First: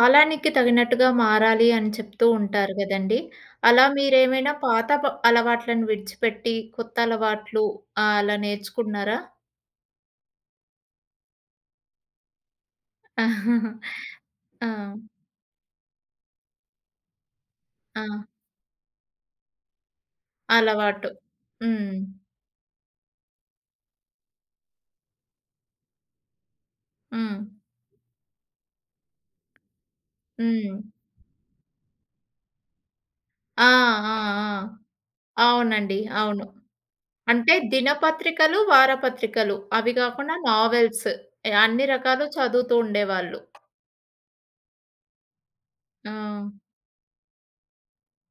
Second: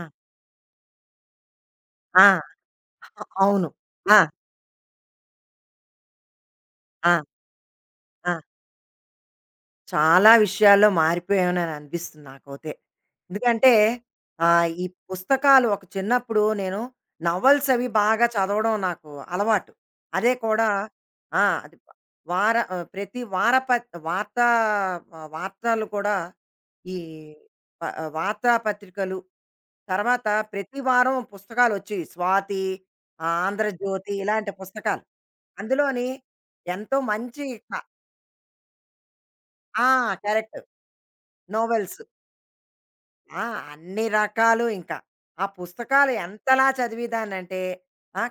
ఆ! తగినట్టుగా మారాలి అని ఆ! చెప్తూ ఉంటారు గదండీ! అవును. అలా ఆ! మీరేమైనా పాత అలవాట్లను విడిచిపెట్టి కొత్త ఆ! అలవాట్లు ఆ! అలా నేర్చుకున్నారా? చాలా విషయాల్లో మారిపోయానని అనిపిస్తుంది నాకైతే. ఎందుకంటే ఈ ఆ! పుస్తకాలు ఒక చిన్నప్పుడు నేను నవల్స్ అవి ఆ! బాగా చదవడం నాకు అలవాటు. అదే కూడా అలవాటు. ఆ! అది హ్మ్. ప్రతి వారప వార్తా వార్తలు కూడా ఈ హ్మ్. ప వార్తాపత్రికలు, తర్వాత హ్మ్. ప్రతి వారం పుస్తకాలొచ్చేవి. 'స్వాతి', ఆ! 'ఆంధ్రజ్యోతి' ఆ! ఇలాంటి ఆ! పుస్తకాలు. అవునండి. అందులోని అవును. ఎంతో మంచి అంటే క దినపత్రికలు, వారపత్రికలు ఆ! అవి గాకుండా కరెక్ట్. నావెల్స్, అన్ని నోవెల్స్. రకాలు చదువుతూ ఉండేవాళ్ళు. ఆ! అన్ని రకాలు ఇంకా. ఆ పుస్తకాలు ఆ! ఎంతలా చదివేదాన్నంటే, ఆ!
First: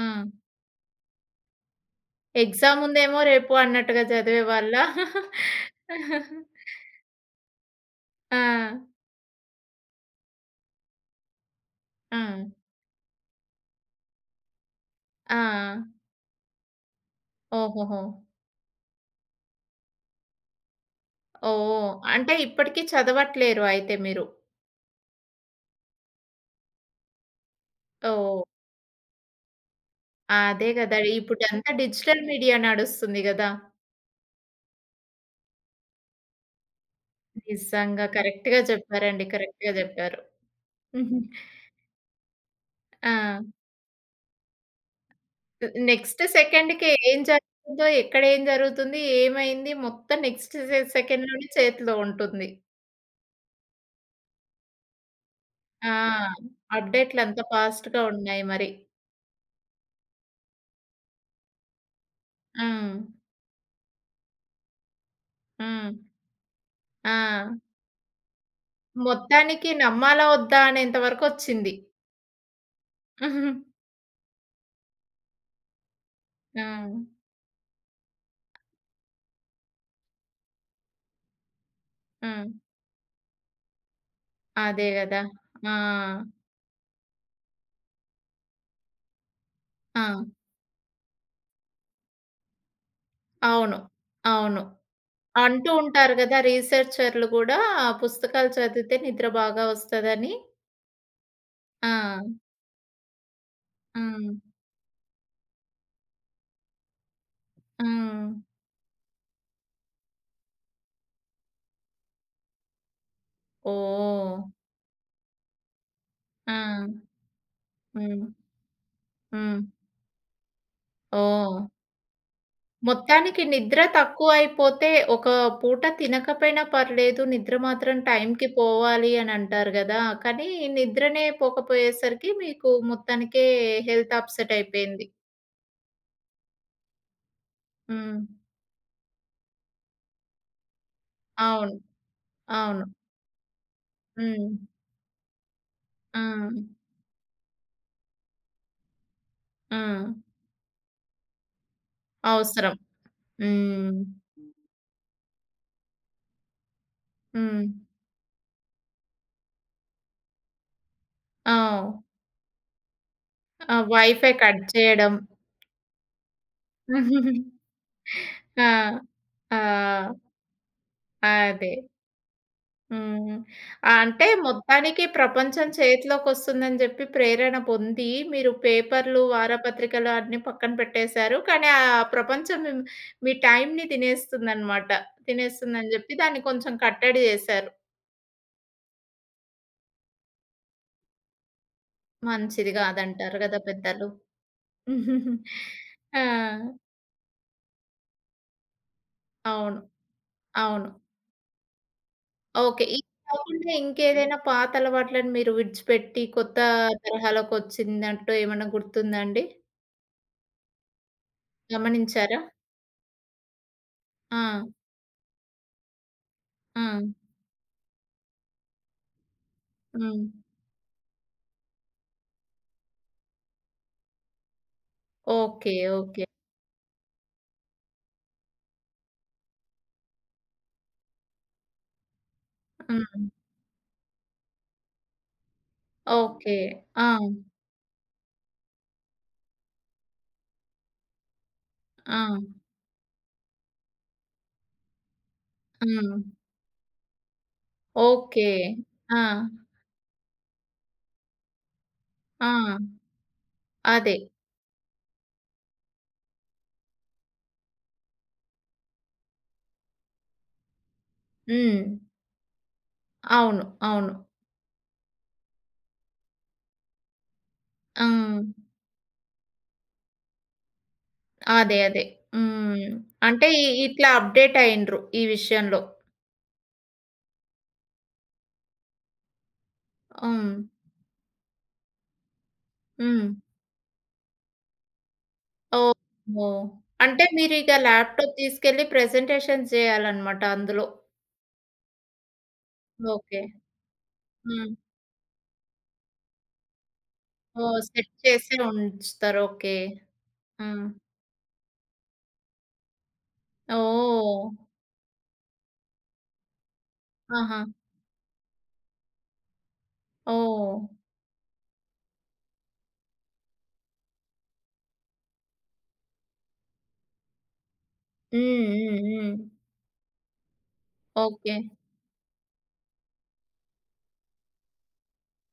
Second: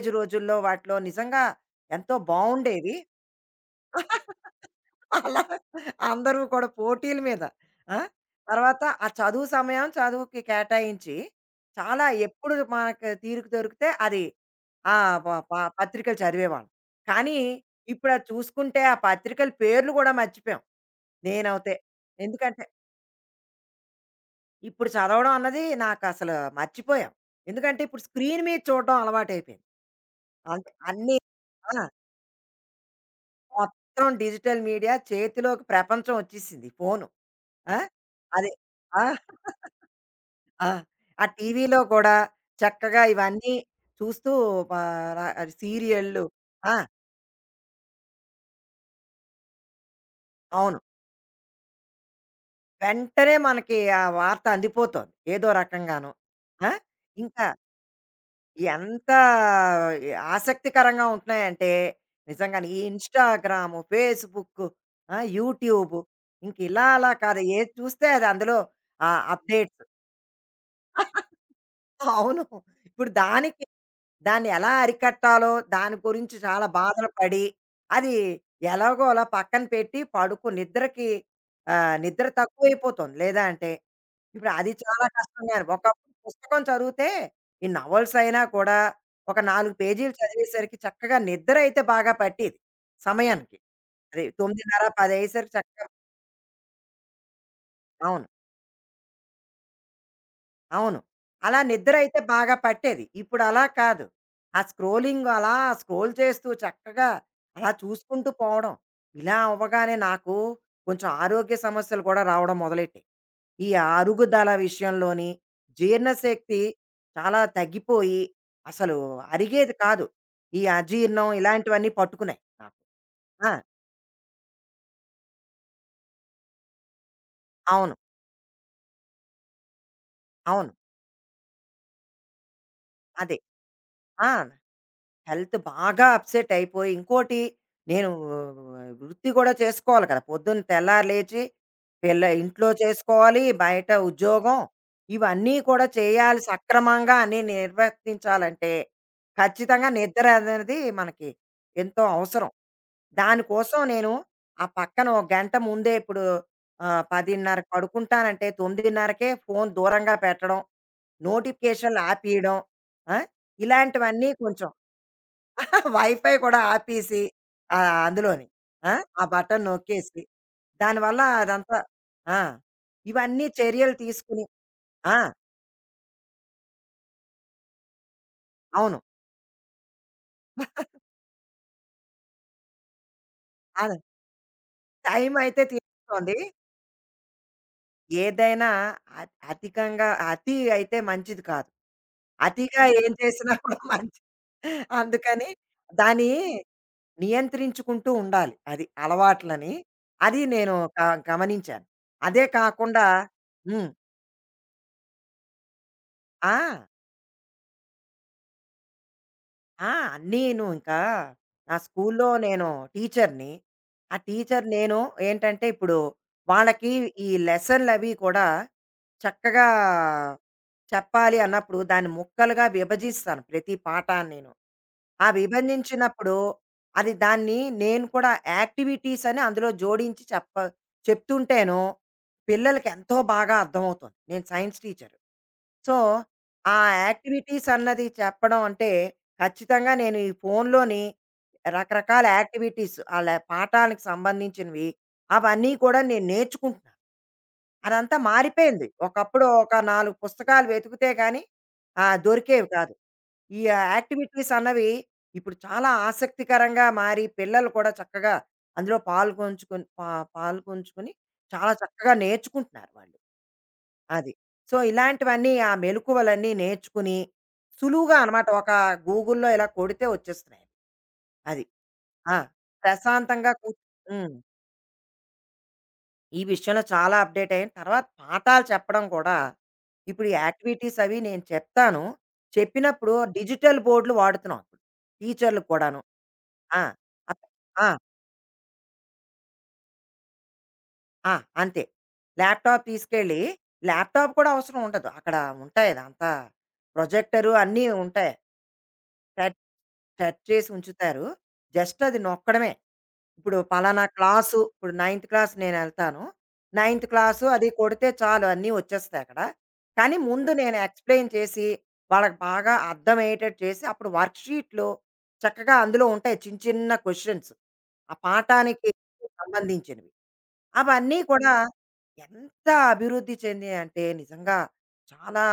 ఆ! రోజుల్లో వాటిలో నిజంగా ఎంతో ఎగ్జామ్ బావుండేవి. ఉందేమో రేపు అన్నట్టుగా చదివేవాళ్ళా? అలా అందరూ కూడా పోటీల మీద. ఆ! ఆ! తర్వాత ఆ చదువు సమయం చదువుకి కేటాయించి, చాలా ఆ! ఎప్పుడు మనకు తీరిక దొరికితే అది ఆ! ప ఆ! ప పత్రికలు చదివేవాళ్ళం. కానీ, ఓహోహో! ఇప్పుడు అది చూసుకుంటే ఆ పత్రికల పేర్లు కూడా మర్చిపోయాం నేనవుతే. ఓహ్! అంటే ఎందుకంటే ఇప్పటికి చదవట్లేరు అయితే మీరు. ఇప్పుడు చదవడం అన్నది నాకసలు మర్చిపోయాం. ఎందుకంటే ఇప్పుడు స్క్రీన్ ఓహ్! మీద చూడడం అలవాటైపోయింది. అదే అంతే గదా! అన్నీ ఇప్పుడంతా ఆ! డిజిటల్ మీడియా నడుస్తుంది గదా! మొత్తం డిజిటల్ మీడియా చేతిలోకి ప్రపంచం వచ్చేసింది ఫోను. ఆ! నిజంగా అదే. కరెక్ట్‌గా ఆ! చెప్పారండి. కరెక్ట్‌గా జెప్పారు. ఆ! హుహు. ఆ టీవీలో కూడా చక్కగా ఆ! ఇవన్నీ చూస్తూ ఆహ్, ర నెక్స్ట్ సీరియల్లు. ఆ! సెకండ్‌కి ఏం జరుగుతుందో, ఎక్కడ ఏం జరుగుతుంది, ఏమైంది మొత్తం నెక్స్ట్ అవును. సెకండ్‌లోనే చేతిలో ఉంటుంది. వెంటనే మనకి ఆ వార్త అందిపోతోంది ఏదో ఆ! రకంగాను. ఆ! అప్‌డేట్‌లంతా ఇంకా ఫాస్ట్‌గా ఉన్నాయి మరి. ఎంత ఆసక్తికరంగా ఉంటున్నాయంటే ఆ! నిజంగానే ఈ ఇన్‌స్టాగ్రాము, ఫేస్‌బుక్కు, ఆ! హ్మ్. యూట్యూబు ఇంక ఇలా అలా ఆ! కాదు ఏది చూస్తే అది అందులో ఆ మొత్తానికి అప్‌డేట్స్. నమ్మాలా వద్దా అనేంత వరకొచ్చింది. అవును. ఇప్పుడు హ్మ్. దానికి దాన్ని ఎలా అరికట్టాలో దాని గురించి చాలా బాధలు పడి, అది ఎలాగో అలా పక్కన పెట్టి నిద్రకి నిద్ర హ్మ్. తక్కువైపోతుంది. లేదా అంటే ఇప్పుడు అది అదే చాలా గదా! కష్టంగా ఉంది. ఆ! ఒకప్పుడు పుస్తకం చదివితే ఈ నవల్స్ అయినా కూడా ఒక 4 ఆ! పేజీలు చదివేసరికి చక్కగా నిద్ర అయితే బాగా పట్టేది సమయానికి. అవును. అది అవును. 9:30, 10 అయ్యేసరికి అంటూ చక్కగా. ఉంటారు గదా! రీసెర్చర్‌లు గూడా అవును. పుస్తకాలు చదివితే నిద్ర బాగా వస్తదని. అవును. అలా ఆ! నిద్ర అయితే బాగా పట్టేది. ఇప్పుడు అలా కాదు. హ్మ్. ఆ స్క్రోలింగ్ అలా స్క్రోల్ చేస్తూ చక్కగా అలా హ్మ్. చూసుకుంటూ పోవడం. ఇలా అవ్వగానే నాకు కొంచెం ఆరోగ్య సమస్యలు కూడా రావడం మొదలెట్టాయి. ఈ ఓహ్! అరుగుదల విషయంలోని ఆ! జీర్ణశక్తి చాలా తగ్గిపోయి హ్మ్. అసలు హ్మ్. అరిగేది కాదు. ఈ అజీర్ణం ఓహ్! ఇలాంటివన్నీ పట్టుకున్నాయి నాకు. మొత్తానికి ఆ! నిద్ర తక్కువైపోతే, ఒక పూట తినకపోయినా పర్లేదు. నిద్ర అవును. మాత్రం టైంకి పోవాలి అని అంటారు గదా! కానీ అవును. నిద్రనే పోకపోయేసరికి మీకు అదే. మొత్తానికే హెల్త్ ఆ! అప్‌సెట్ అయిపోయింది. హెల్త్ బాగా అప్సెట్ అయిపోయి, ఇంకోటి నేను హ్మ్. వృత్తి కూడా చేసుకోవాలి కదా! పొద్దున్న తెల్లారి లేచి, అవును. పిల్ల ఇంట్లో అవును. చేసుకోవాలి, బయట హ్మ్. ఉద్యోగం, ఇవన్నీ కూడా ఆ! చేయాలి సక్రమంగా అన్నీ నిర్వర్తించాలంటే, ఆ! ఖచ్చితంగా నిద్ర అనేది మనకి ఎంతో అవసరం. అవసరం. దానికోసం హ్మ్. నేను ఆ పక్కన ఒక గంట ముందే ఇప్పుడు హ్మ్. 10:30కి పడుకుంటానంటే 9:30కే ఫోను దూరంగా పెట్టడం, ఆ! నోటిఫికేషన్‌లు ఆపేయడం. ఆ! ఆ! ఇలాంటివన్నీ వైఫై కట్ కొంచెం. చేయడం. వైఫై కూడా ఆపేసి అందులోని. ఆ! ఆ! ఆ బటన్ ఆ! నొక్కేసి దానివల్ల అదే. అదంతా. ఆ! హ్మ్. ఇవన్నీ చర్యలు అంటే తీసుకొని. మొత్తానికి ఆ! ప్రపంచం చేతిలోకొస్తుందని జెప్పి ప్రేరణ పొంది, మీరు అవును. పేపర్‌లు, వారపత్రికలు అన్నీ పక్కన పెట్టేశారు. కానీ, ఆ ప్రపంచం మీ టైమ్‌ని అదే తినేస్తుందనమాట. టైం అయితే తినేస్తుందని జెప్పి తీసుకోండి. దాన్ని కొంచెం కట్టడి జేశారు. ఏదైనా అ అధికంగా అతి అయితే మంచిది కాదు. మంచిది అతిగా ఏం గాదంటారు చేసినా గదా కూడా పెద్దలు. మంచి అందుకని ఆ! దాన్ని నియంత్రించుకుంటూ ఉండాలి. అది అలవాట్లని. అవును. అది నేను అవును. క గమనించాను. అదే ఓకే. కాకుండా ఇది కాకుండా హ్మ్. ఇంకేదైనా పాత అలవాట్లను మీరు విడిచిపెట్టి కొత్త ఆ! తరహాలోకొచ్చిందంటూ ఏమన్నా గుర్తుందా అండి? ఆ! నేను ఇంకా నా స్కూల్లో గమనించారా? నేను టీచర్‌ని. ఆ ఆ! టీచర్ నేను ఏంటంటే, ఇప్పుడు ఆ! వాళ్ళకి ఈ లెసన్‌లవి కూడా చక్కగా హ్మ్. చెప్పాలి అన్నప్పుడు, దాన్ని ముక్కలుగా విభజిస్తాను ప్రతి పాఠాన్నిను. ఆ ఓకే. ఓకే. విభందించినప్పుడు దాన్ని నేను కూడా యాక్టివిటీస్ అని అందులో జోడించి చెప్తుంటేను పిల్లలకి ఎంతో హ్మ్. బాగా అర్థమవుతుంది. నేను సైన్స్ టీచర్. So, okay. ఆ ఆ! యాక్టివిటీస్ అన్నది చెప్పడం అంటే ఖచ్చితంగా నేను ఈ ఫోనులోని ఆ! రకరకాల యాక్టివిటీస్ ఆళ్ళ పాఠానికి సంబంధించినవి అవన్నీ కూడా హ్మ్. నేను నేర్చుకుంటున్నాను. అదంతా ఓకే. మారిపోయింది. ఆ! ఒకప్పుడు ఒక 4 పుస్తకాలు వెతికితే గాని ఆ! దొరికేవి కాదు. ఈ అదే. యాక్టివిటీస్ అన్నవి ఇప్పుడు చాలా ఆసక్తికరంగా మారి పిల్లలు కూడా చక్కగా అందులో పాల్గొంచుకొని చాలా హ్మ్. చక్కగా నేర్చుకుంటున్నారు వాళ్ళు. అవును. అవును. అది. సో, ఇలాంటివన్నీ ఆ మెలకువలన్నీ నేర్చుకుని ఆ! సులువుగా అనమాట ఒక గూగుల్‌లో ఇలా కొడితే వచ్చేస్తున్నాయి. అది. అదే. అదే. ఆ! హ్మ్. అంటే ప్రశాంతంగా కూ ఇట్లా హ్మ్. అప్‌డేట్ అయిండ్రు ఈ విషయంలో. ఈ విషయంలో చాలా అప్‌డేట్ అయ్యాను. తర్వాత పాఠాలు చెప్పడం కూడా ఇప్పుడు ఈ హ్మ్. యాక్టివిటీస్ అవి నేను చెప్తాను. చెప్పినప్పుడు హ్మ్. డిజిటల్ బోర్డ్‌లు వాడుతున్నాం. టీచర్‌లకు కూడాను. ఓహో! ఆ! అంటే అప్ మీరిక ఆ! ల్యాప్‌టాప్ తీసుకెళ్ళి ప్రెజెంటేషన్స్ జేయాలనమాట అందులో. ఆ! అంతే. ల్యాప్‌టాప్ తీసుకెళ్ళి ఓకే. ల్యాప్‌టాప్ కూడా హ్మ్. అవసరం ఉండదు. అక్కడ ఉంటాయి అదంతా ప్రొజెక్టరు ఓహ్! అన్నీ సెట్ ఉంటాయి. చేసే ఉంచుతారు. Touch okay. టచ్ చేసి హ్మ్. ఉంచుతారు. జస్ట్ అది నొక్కడమే. ఇప్పుడు పలానా ఓహ్! క్లాసు ఇప్పుడు నైన్త్ క్లాస్ నేనెళ్తాను. నైన్త్ క్లాసు ఆహా! అది కొడితే చాలు అన్నీ వచ్చేస్తాయి అక్కడ. కానీ ముందు ఓహ్! నేను ఎక్స్‌ప్లెయిన్ చేసి, వాళ్ళకి బాగా అర్థమయ్యేటట్టు చేసి, అప్పుడు వర్క్‌షీట్‌లో చక్కగా అందులో ఉంటాయి చిన్న చిన్న క్వెషన్స్ ఆ హ్మ్. పాఠానికి హ్మ్. హ్మ్. సంబంధించినవి. అవన్నీ కూడా ఓకే. ఎంత అభివృద్ధి చెందాయంటే నిజంగా చాలా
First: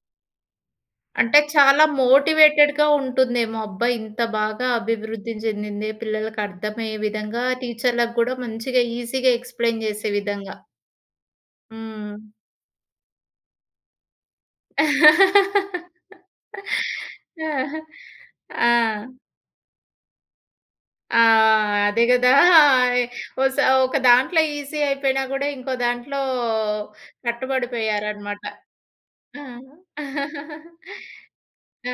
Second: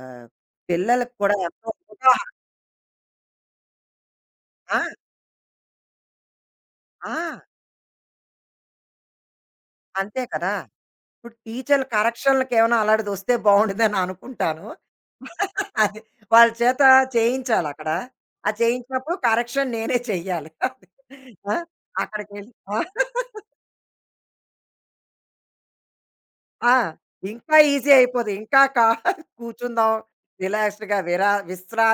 ఆహ్, పిల్లలకి కూడా అంటే ఎంతో చాలా ఉదాహరణ. మోటివేటెడ్‌గా ఉంటుందేమో. అబ్బా! ఇంత బాగా ఆ! అభివృద్ధి చెందింది. పిల్లలకి అర్థమయ్యే ఆ! విధంగా టీచర్‌లకు కూడా మంచిగా ఈజీగా ఎక్స్‌ప్లెయిన్ చేసే అంతే కదా! విధంగా. ఇప్పుడు టీచర్‌లు హ్మ్. కరెక్షన్‌లకేమైనా అలాంటిదొస్తే బావుండేదని అనుకుంటాను. అది వాళ్ళ చేత ఆహా! చేయించాలక్కడ. ఆ ఆ! చేయించినప్పుడు కరెక్షన్ నేనే చెయ్యాలి. ఆ! ఆ! అదే కదా! అక్కడికెళ్ళి. ఆ! ఒస ఒక దాంట్లో ఈజీ అయిపోయినా కూడా ఇంకో దాంట్లో ఆ! ఇంకా ఈజీ అయిపోద్ది. కట్టుబడిపోయారన్నమాట. ఇంకా కా కూర్చుందాం ఆ! రిలాక్స్డ్‌గా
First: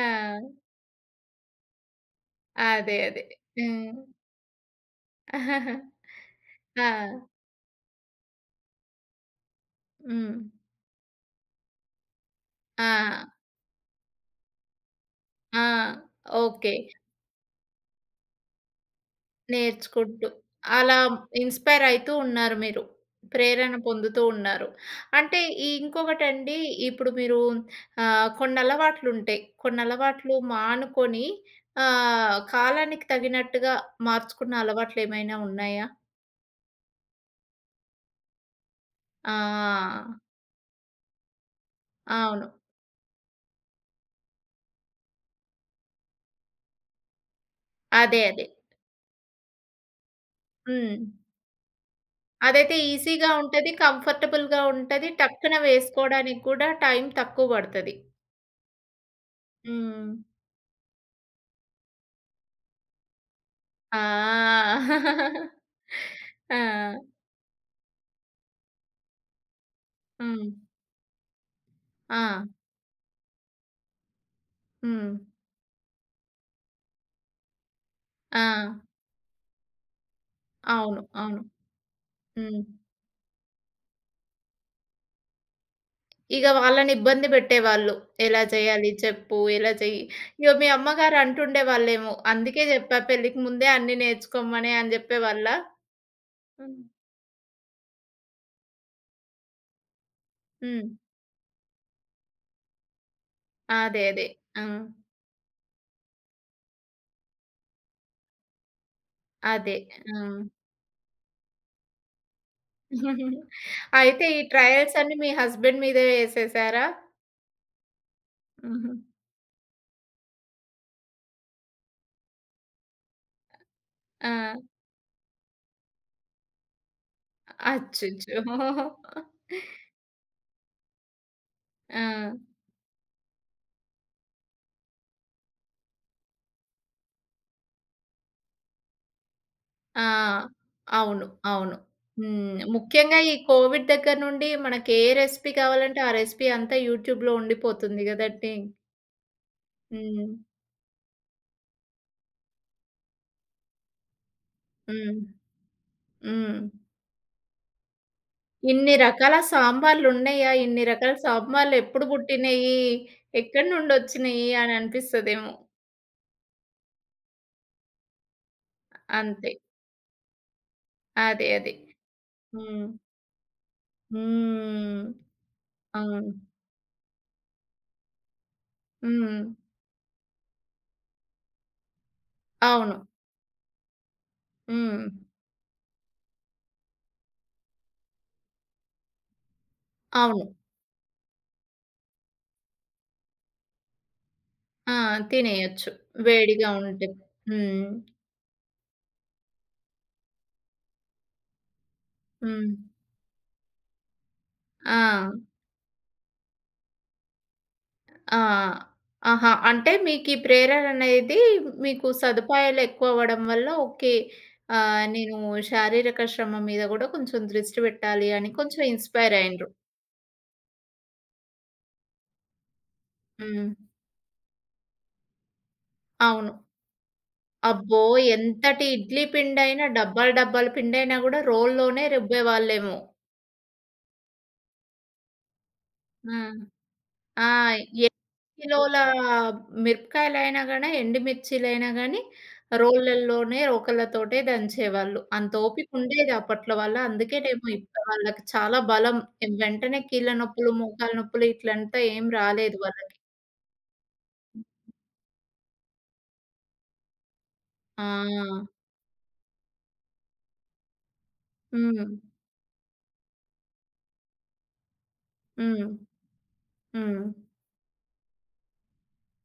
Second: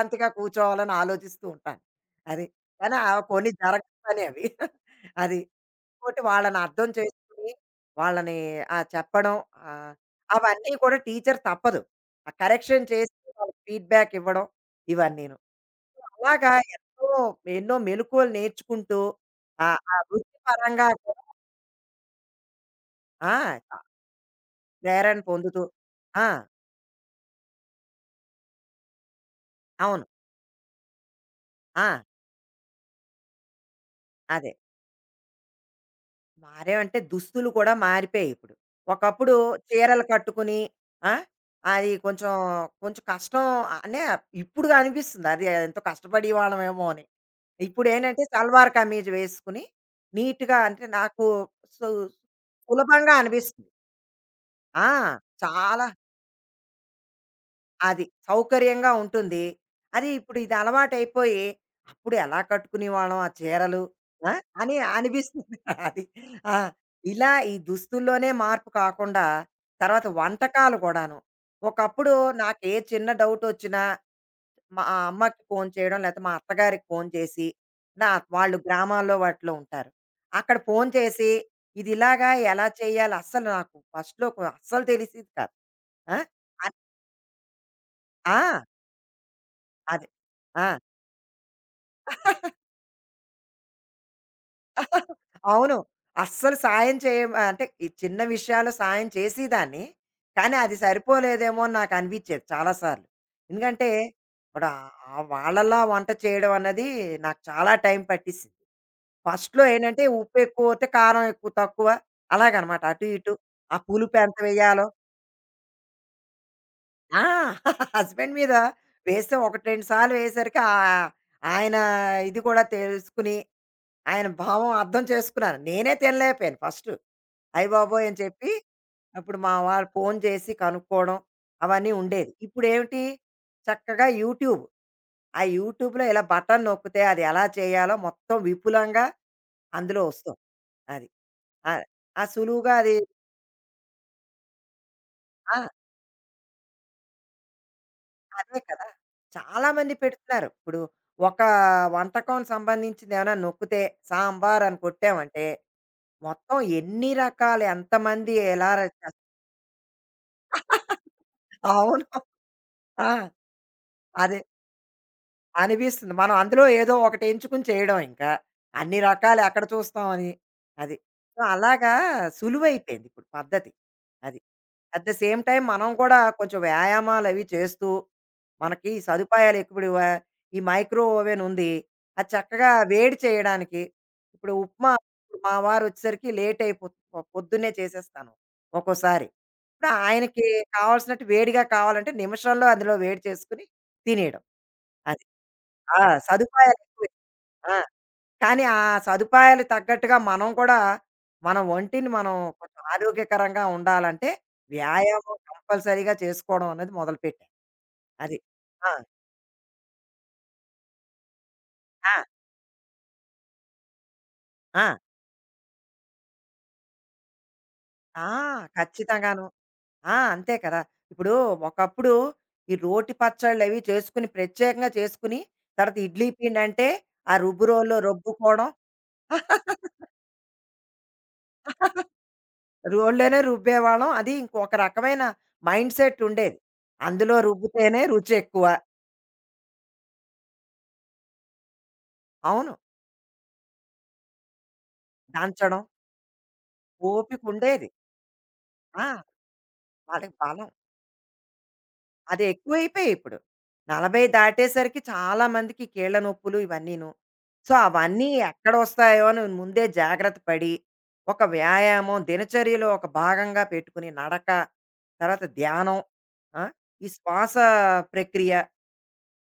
ఆ! కూర్చోవాలని ఆలోచిస్తూ ఉంటాను. అది. కానీ అదే. అదే. కొన్ని హ్మ్. జరగని పని అవి. అది. ఇంకోటి వాళ్ళని ఆ! అర్థం చేసుకొని, వాళ్ళని ఆ! చెప్పడం ఆహ్, హ్మ్. అవన్నీ కూడా టీచర్ తప్పదు. ఆ ఆ! కరెక్షన్ చేసి వాళ్ళకి ఫీడ్‌బ్యాక్ ఇవ్వడం ఇవన్నీను. ఆ! అలాగా ఓకే. ఎంతో ఎన్నో మెలుకువలు నేర్చుకుంటూ ఆ నేర్చుకుంటూ వృత్తిపరంగా అలా కూడా ఇన్‌స్పైర్ అయితూ ఉన్నారు మీరు. ఆ! ప్రేరణ పొందుతూ ఉన్నారు. ప్రేరణ అంటే పొందుతూ. ఈ ఆ! ఇంకొకటండి ఇప్పుడు మీరు కొన్నలవాట్లుంటాయి. అవును. కొన్నలవాట్లు మానుకొని ఆ! కాలానికి తగినట్టుగా అదే. మార్చుకున్న అలవాట్లేమైనా ఉన్నాయా? మారావంటే దుస్తులు కూడా మారిపోయాయి ఇప్పుడు. ఒకప్పుడు చీరలు ఆ! కట్టుకుని ఆ! అది అవును. కొంచెం కష్టం అనే ఇప్పుడు అనిపిస్తుంది. అది ఎంతో కష్టపడేవాళ్ళమేమో అని. ఇప్పుడేంటంటే అదే. అదే. సల్వార్ కమీజ్ వేసుకుని నీట్‌గా అంటే హ్మ్. నాకు సు అదైతే సులభంగా ఈజీగా అనిపిస్తుంది. ఉంటది. కంఫర్టబుల్‌గా ఆ! ఉంటది. టక్కున చాలా వేసుకోవడానికి కూడా టైం తక్కువ పడతది. అది. సౌకర్యంగా ఉంటుంది. అది హ్మ్. ఇప్పుడు ఇది అలవాటైపోయి, అప్పుడు ఎలా కట్టుకునేవాళ్ళం ఆ చీరలు ఆ! ఆ! అని అనిపిస్తుంది. అది. ఆ! ఆ! ఇలా ఈ దుస్తుల్లోనే మార్పు కాకుండా, తర్వాత హ్మ్. వంటకాలు గూడాను. ఒకప్పుడు ఆ! నాకే చిన్న డౌటొచ్చినా, మా హ్మ్. అమ్మకి ఫోను చేయడం, లేతే మా అత్తగారికి ఫోను చేసి, నా ఆ! వాళ్ళు గ్రామాల్లో వాటిలో ఉంటారు. అక్కడ ఫోను అవును. చేసి, అవును. ఇది ఇలాగా హ్మ్. ఎలా చేయాలి అస్సలు నాకు ఫస్ట్‌లో అస్సలు తెలిసేది కాదు. ఆ! ఇగ అన్ వాళ్ళని ఇబ్బంది పెట్టేవాళ్ళు. ఎలా ఆ! చేయాలి చెప్పు, ఎలా చెయ్యి. అది. ఇగ మీ ఆ! అమ్మగారు అంటుండేవాళ్ళేమో, అందుకే చెప్పా పెళ్ళికి ముందే అన్నీ నేర్చుకోమని అని చెప్పేవాళ్ళా? అవును. అస్సలు సాయం చేయం అంటే, ఈ చిన్న విషయాల్లో సాయం చేసేదాన్ని. కానీ అది హ్మ్. సరిపోలేదేమో అని నాకనిపించేది చాలా సార్లు. ఎందుకంటే, అదే. అదే. ఆ! ఇప్పుడు వాళ్ళలా వంట చేయడం అన్నది నాకు చాలా టైం పట్టేసింది. ఫస్ట్‌లో అదే. ఏంటంటే, ఆ! ఉప్పు ఎక్కువవుతే కారం ఎక్కువ తక్కువ అలాగనమాట. అటు ఇటు. ఆ పులుపు అయితే ఎంత ఈ వేయాలో. ట్రయల్స్ అన్నీ మీ హస్బెండ్ మీదే ఏసేసారా? ఆ! హస్బెండ్ మీద హుహు. వేస్తే 1, 2 సార్లు వేసరికి ఆయన ఇది కూడా తెలుసుకొని ఆయన ఆ! భావం అర్థం చేసుకున్నాను. నేనే తినలేకపోయాను ఫస్ట్. అయ్య బాబోయ్! అని చెప్పి అచ్చచ్చో! అప్పుడు మా వారు ఫోన్ చేసి కనుక్కోవడం అవన్నీ ఆ! ఉండేది. ఇప్పుడేమిటి చక్కగా యూట్యూబ్. ఆ యూట్యూబ్‌లో ఇలా బటన్ నొక్కితే అది ఎలా చేయాలో మొత్తం విపులంగా అందులో ఆ! వస్తుంది. అది. అవును. ఆ! అవును. ఆ హ్మ్. సులువుగా అది. ముఖ్యంగా ఈ కోవిడ్ దగ్గర నుండి మనకి ఏ రెసిపీ ఆ! కావాలంటే ఆ రెసిపీ అంతా యూట్యూబ్‌లో ఉండిపోతుంది గదండీ! అదే కదా! చాలా మంది హ్మ్. పెడుతున్నారు. ఇప్పుడు ఒక వంటకం సంబంధించింది ఏమైనా నొక్కితే సాంబార్ అని హ్మ్. కొట్టామంటే మొత్తం హ్మ్. ఎన్ని రకాలు ఎంతమంది ఎలా ఇన్ని చేస్తారు. రకాల సాంబార్లున్నయ్యా? ఇన్ని రకాల సాంబార్లు అవును. ఎప్పుడు పుట్టినయి? ఆ! ఎక్కడి అదే. నుండొచ్చినయి? అని అనిపిస్తదేమో. అనిపిస్తుంది. మనం అందులో ఏదో ఒకటి ఎంచుకుని చేయడం ఇంకా. అన్ని రకాలు అంతే. ఎక్కడ చూస్తాం అని. అది. సో, అదే. అదే. అలాగా హ్మ్. సులువైపోయింది ఇప్పుడు పద్ధతి. అది. హ్మ్. అట్ ద సేమ్ టైం మనం కూడా అవును. కొంచెం వ్యాయామాలు అవి చేస్తూ, మనకి ఈ హ్మ్. సదుపాయాలు ఇప్పుడు వ ఈ మైక్రో ఓవెన్ ఉంది. అది చక్కగా అవును. వేడి చేయడానికి ఇప్పుడు ఉప్మా హ్మ్. మా వారొచ్చేసరికి లేట్ అయిపోతుంది. పొద్దున్నే చేసేస్తాను ఒక్కోసారి. ఇప్పుడు ఆయనకి అవును. కావాల్సినట్టు వేడిగా కావాలంటే నిమిషంలో అందులో వేడి చేసుకొని తినేయడం. ఆ! అది. తినేయొచ్చు. ఆ! వేడిగా సదుపాయాలు ఎక్కువే. ఉంటే. ఆ! హ్మ్. కానీ ఆ సదుపాయాలు తగ్గట్టుగా మనం కూడా మన ఒంటిని మనం హ్మ్. కొంచెం ఆరోగ్యకరంగా ఉండాలంటే ఆ! వ్యాయామం కంపల్సరీగా చేసుకోవడం అనేది మొదలుపెట్టాను. అది. ఆ! ఆ! ఆహా! అంటే మీకీ ప్రేరణ అనేది మీకు ఆ! సదుపాయాలు ఎక్కువవ్వడం వల్ల ఓకే. ఆ! నేను శారీరక శ్రమ మీద గూడా కొంచెం దృష్టి ఆ! పెట్టాలి అని కొంచెం ఇన్‌స్పైర్ ఖచ్చితంగాను. అయ్యిండ్రు. ఆ! అంతే కదా! ఇప్పుడు ఒకప్పుడు ఈ రోటి హ్మ్. పచ్చళ్ళవి చేసుకుని ప్రత్యేకంగా చేసుకుని తర్వాత ఇడ్లీ అవును. పిండంటే ఆ రుబ్బు రోల్లో అబ్బో! రుబ్బుకోవడం. ఎంతటి ఇడ్లీ పిండైనా డబ్బాలు, డబ్బాల పిండైనా గూడా రోల్లోనే రుబ్బేవాళ్ళేమో. రోల్లోనే రుబ్బేవాళ్ళం. అది ఇంకొక రకమైన మైండ్‌సెట్ ఆ! ఉండేది. అందులో ఆ! రుబ్బితేనే ఎన్ని రుచెక్కువ. కిలోల మిరపకాయలైనా గాని, ఎండుమిర్చిలైనా గాని అవును. రోళ్ళల్లోనే, రోకళ్ళతోటే దంచేవాళ్ళు. అంత దంచడం ఓపికుండేది అప్పట్లో వాళ్ళ. అందుకేనేమో ఓపికుండేది. ఇప్పుడు వాళ్ళకి చాలా ఆ! బలం. వెంటనే కీళ్ళ వాళ్ళకి బలం. నొప్పులు, మోకాళ్ళ నొప్పులు ఇట్లంతా ఏం అది రాలేదు ఎక్కువైపోయాయి వాళ్ళకి. ఇప్పుడు. 40 దాటేసరికి చాలా మందికి కీళ్ళ నొప్పులు ఇవన్నీను. సో, అవన్నీ ఆ! ఎక్కడొస్తాయో అని ముందే జాగ్రత్త పడి, ఒక హ్మ్. వ్యాయామం దినచర్యలో ఒక భాగంగా పెట్టుకుని నడక, తర్వాత హ్మ్. ధ్యానం, ఆ! ఈ హ్మ్. శ్వాస ప్రక్రియ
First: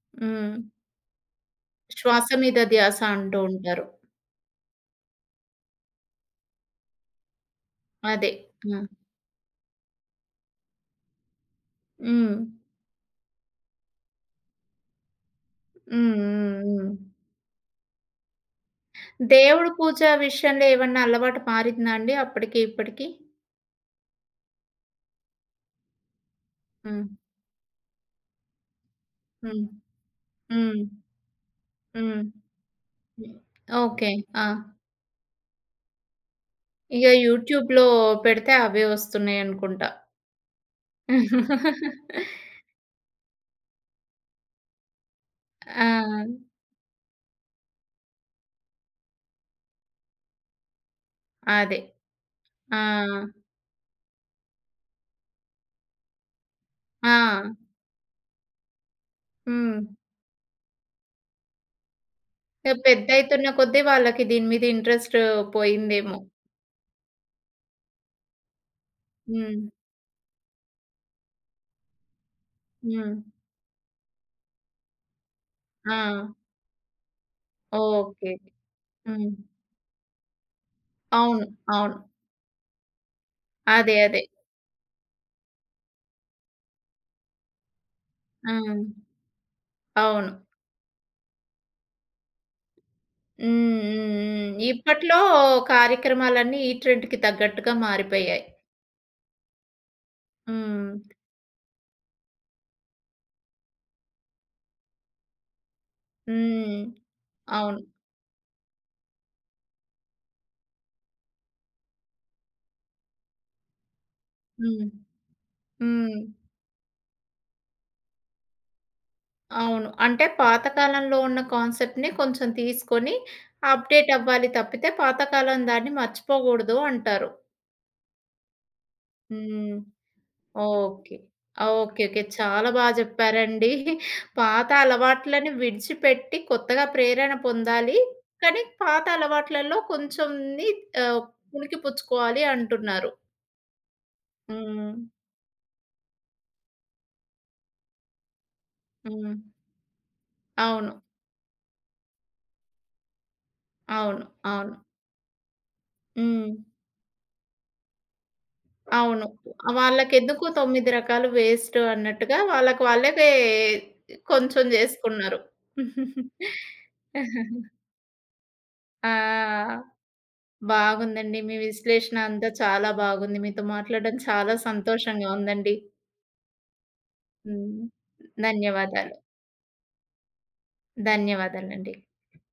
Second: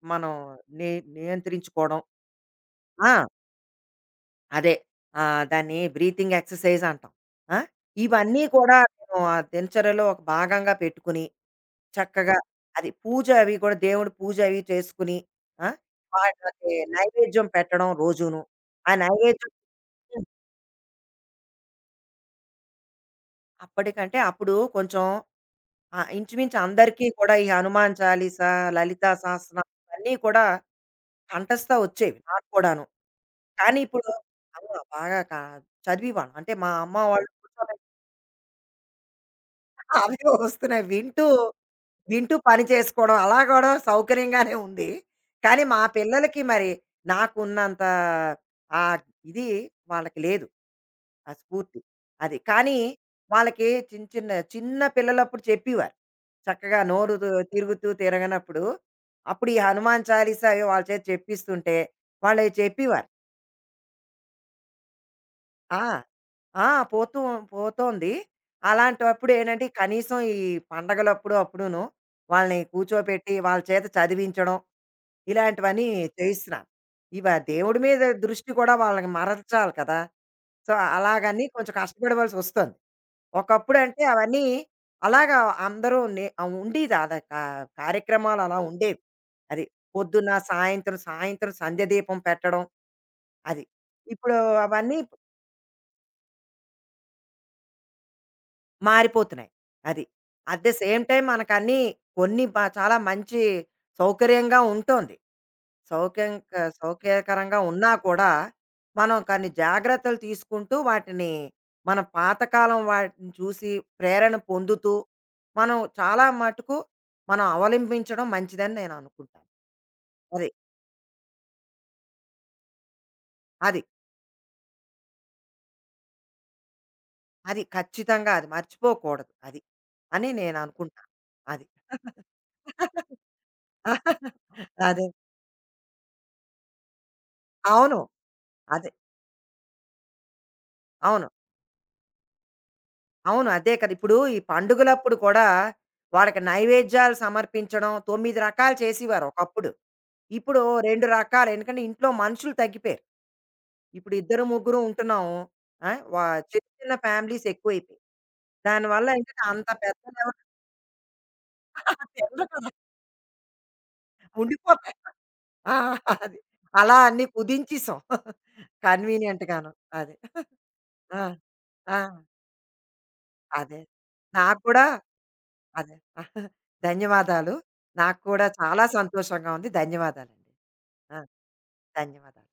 మనం హ్మ్. ని నియంత్రించుకోవడం. శ్వాస మీద ధ్యాస ఆ! అంటూ ఉంటారు. అదే. దాన్ని బ్రీతింగ్ ఎక్సర్‌సైజ్ అంటాం. ఆ! అదే. ఇవన్నీ కూడా హ్మ్. నేను ఆ దినచర్యలో ఒక భాగంగా పెట్టుకుని చక్కగా హ్మ్. అది పూజ అవి కూడా దేవుడి పూజ అవి చేసుకుని, ఆ! హ్మ్. హ్మ్. వాళ్ళకి హ్మ్. నైవేద్యం పెట్టడం రోజును. ఆ నైవేద్యం దేవుడి పూజ విషయంలో ఏమన్నా అలవాటు మారిందా అండి అప్పటికి, ఇప్పటికి? అప్పటికంటే అప్పుడు కొంచెం ఇంచుమించు హ్మ్. అందరికీ కూడా ఈ హనుమాన్ చాలీస, లలితా హ్మ్. సహస్రనామం ఇవన్నీ కూడా హ్మ్. కంఠస్థ వచ్చేవి హ్మ్. నాకు కూడాను. హ్మ్. కానీ ఇప్పుడు ఓకే. ఆ! అవును. బాగా చదివేవాళ్ళం. అంటే మా అమ్మ ఇగ వాళ్ళు కూర్చోబెట్టి. యూట్యూబ్‌లో పెడితే అవే వస్తున్నాయనుకుంటా. అవే వస్తున్నాయి. వింటూ వింటూ పని చేసుకోవడం అలా కూడా సౌకర్యంగానే ఉంది. కానీ మా ఆ! పిల్లలకి మరి నాకున్నంత ఆహ్, ఇది వాళ్ళకి లేదు. ఆ అదే. స్ఫూర్తి. అది. కానీ ఆ! వాళ్ళకి చిన్న చిన్న చిన్న పిల్లలప్పుడు చెప్పేవారు. చక్కగా ఆ! నోరు దు తిరుగుతూ తిరగనప్పుడు, అప్పుడు ఈ హ్మ్. హనుమాన్ చాలీసా అవి వాళ్ళ చేత చెప్పిస్తుంటే వాళ్ళవి ఇగ చెప్పేవారు. పెద్దయితున్న కొద్దీ వాళ్ళకి దీని మీద ఇంట్రెస్ట్ ఆ! పోయిందేమో. ఆ! పోతూ పోతోంది. అలాంటప్పుడు హ్మ్. ఏంటంటే కనీసం ఈ పండగలప్పుడు అప్పుడును వాళ్ళని హ్మ్. కూర్చోపెట్టి వాళ్ళ చేత చదివించడం. ఇలాంటివన్నీ ఆ! చేయిస్తున్నాను. ఇవ దేవుడి మీద ఓకే. దృష్టి కూడా వాళ్ళకి హ్మ్. మరల్చాలి కదా! సో, అలాగని అవును. కొంచెం అవును. కష్టపడవలసొస్తోంది. అదే. ఒకప్పుడంటే అదే. అవన్నీ అలాగా అందరూ నే ఆహ్, ఉండేది అలా కా కార్యక్రమాలు అలా హ్మ్. ఉండేవి. అది పొద్దున్న, అవును. సాయంత్రం, సాయంత్రం సంధ్య దీపం పెట్టడం హ్మ్. అది. హ్మ్. ఇప్పుడు హ్మ్. అవన్నీ ఇప్పట్లో కార్యక్రమాలన్నీ ఈ ట్రెండ్‌కి తగ్గట్టుగా మారిపోయాయి. మారిపోతున్నాయి. అది. అట్ ద హ్మ్. సేమ్ టైమ్ మనకన్నీ కొన్ని బ చాలా మంచి సౌకర్యంగా ఉంటోంది. సౌఖ్యం క హ్మ్. సౌఖ్యకరంగా అవును. ఉన్నా కూడా, మనం కొన్ని జాగ్రత్తలు తీసుకుంటూ వాటిని మన పాతకాలం వాటిని చూసి ప్రేరణ హ్మ్. పొందుతూ, మనం హ్మ్. చాలా మటుకు మనం అవలంబించడం మంచిదని నేననుకుంటాను. అవును. అంటే అది. పాత కాలంలో ఉన్న కాన్సెప్ట్‌ని కొంచెం తీసుకొని అది. అప్‌డేట్ అవ్వాలి తప్పితే పాతకాలం దాన్ని మర్చిపోకూడదు అంటారు. అది ఖచ్చితంగా అది మర్చిపోకూడదు అది హ్మ్. అని నేననుకుంటాను. ఓకే. అది. ఓకే. ఓకే. చాలా బా చెప్పారండి. పాత అదే. అలవాట్లని విడిచిపెట్టి కొత్తగా ప్రేరణ పొందాలి. అవును. కానీ అదే. పాత అలవాట్లలో కొంచెంని ఆహ్, అవును. పుణికిపుచ్చుకోవాలి అంటున్నారు. అవును. అదే కదా! ఇప్పుడు ఈ హ్మ్. పండుగలప్పుడు కూడా వాళ్ళకి నైవేద్యాలు సమర్పించడం 9 రకాలు చేసేవారు హ్మ్. ఒకప్పుడు. ఇప్పుడు అవును. 2 రకాలు. ఎందుకంటే ఇంట్లో మనుషులు తగ్గిపోయారు. ఇప్పుడు అవును. ఇద్దరు, అవును. ముగ్గురు ఉంటున్నాం. ఆ! వ హ్మ్. చిన్న చిన్న ఫ్యామిలీస్ ఎక్కువైపోయాయి. దానివల్ల అవును. ఏంటంటే అంత పెద్ద లెవెల్ వాళ్ళకెందుకు 9 రకాలు వేస్ట్ అన్నట్టుగా తెలీదు కదా! వాళ్ళకి వాళ్ళకే కొంచెం ఉండిపోతాయి. జేసుకున్నారు. ఆ! అది. అలా అన్నీ కుదించేసాం. కన్వీనియంట్ గాను. ఆ! అది. ఆ! బాగుందండి. మీ ఆ! విశ్లేషణ అంతా చాలా బాగుంది. మీతో అదే. మాట్లాడడం చాలా నాకు కూడా సంతోషంగా ఉందండి. అదే. ధన్యవాదాలు. హ్మ్. నాకు కూడా చాలా ధన్యవాదాలు. సంతోషంగా ఉంది. ధన్యవాదాలండి. ఆ! ధన్యవాదాలండి. ధన్యవాదాలు.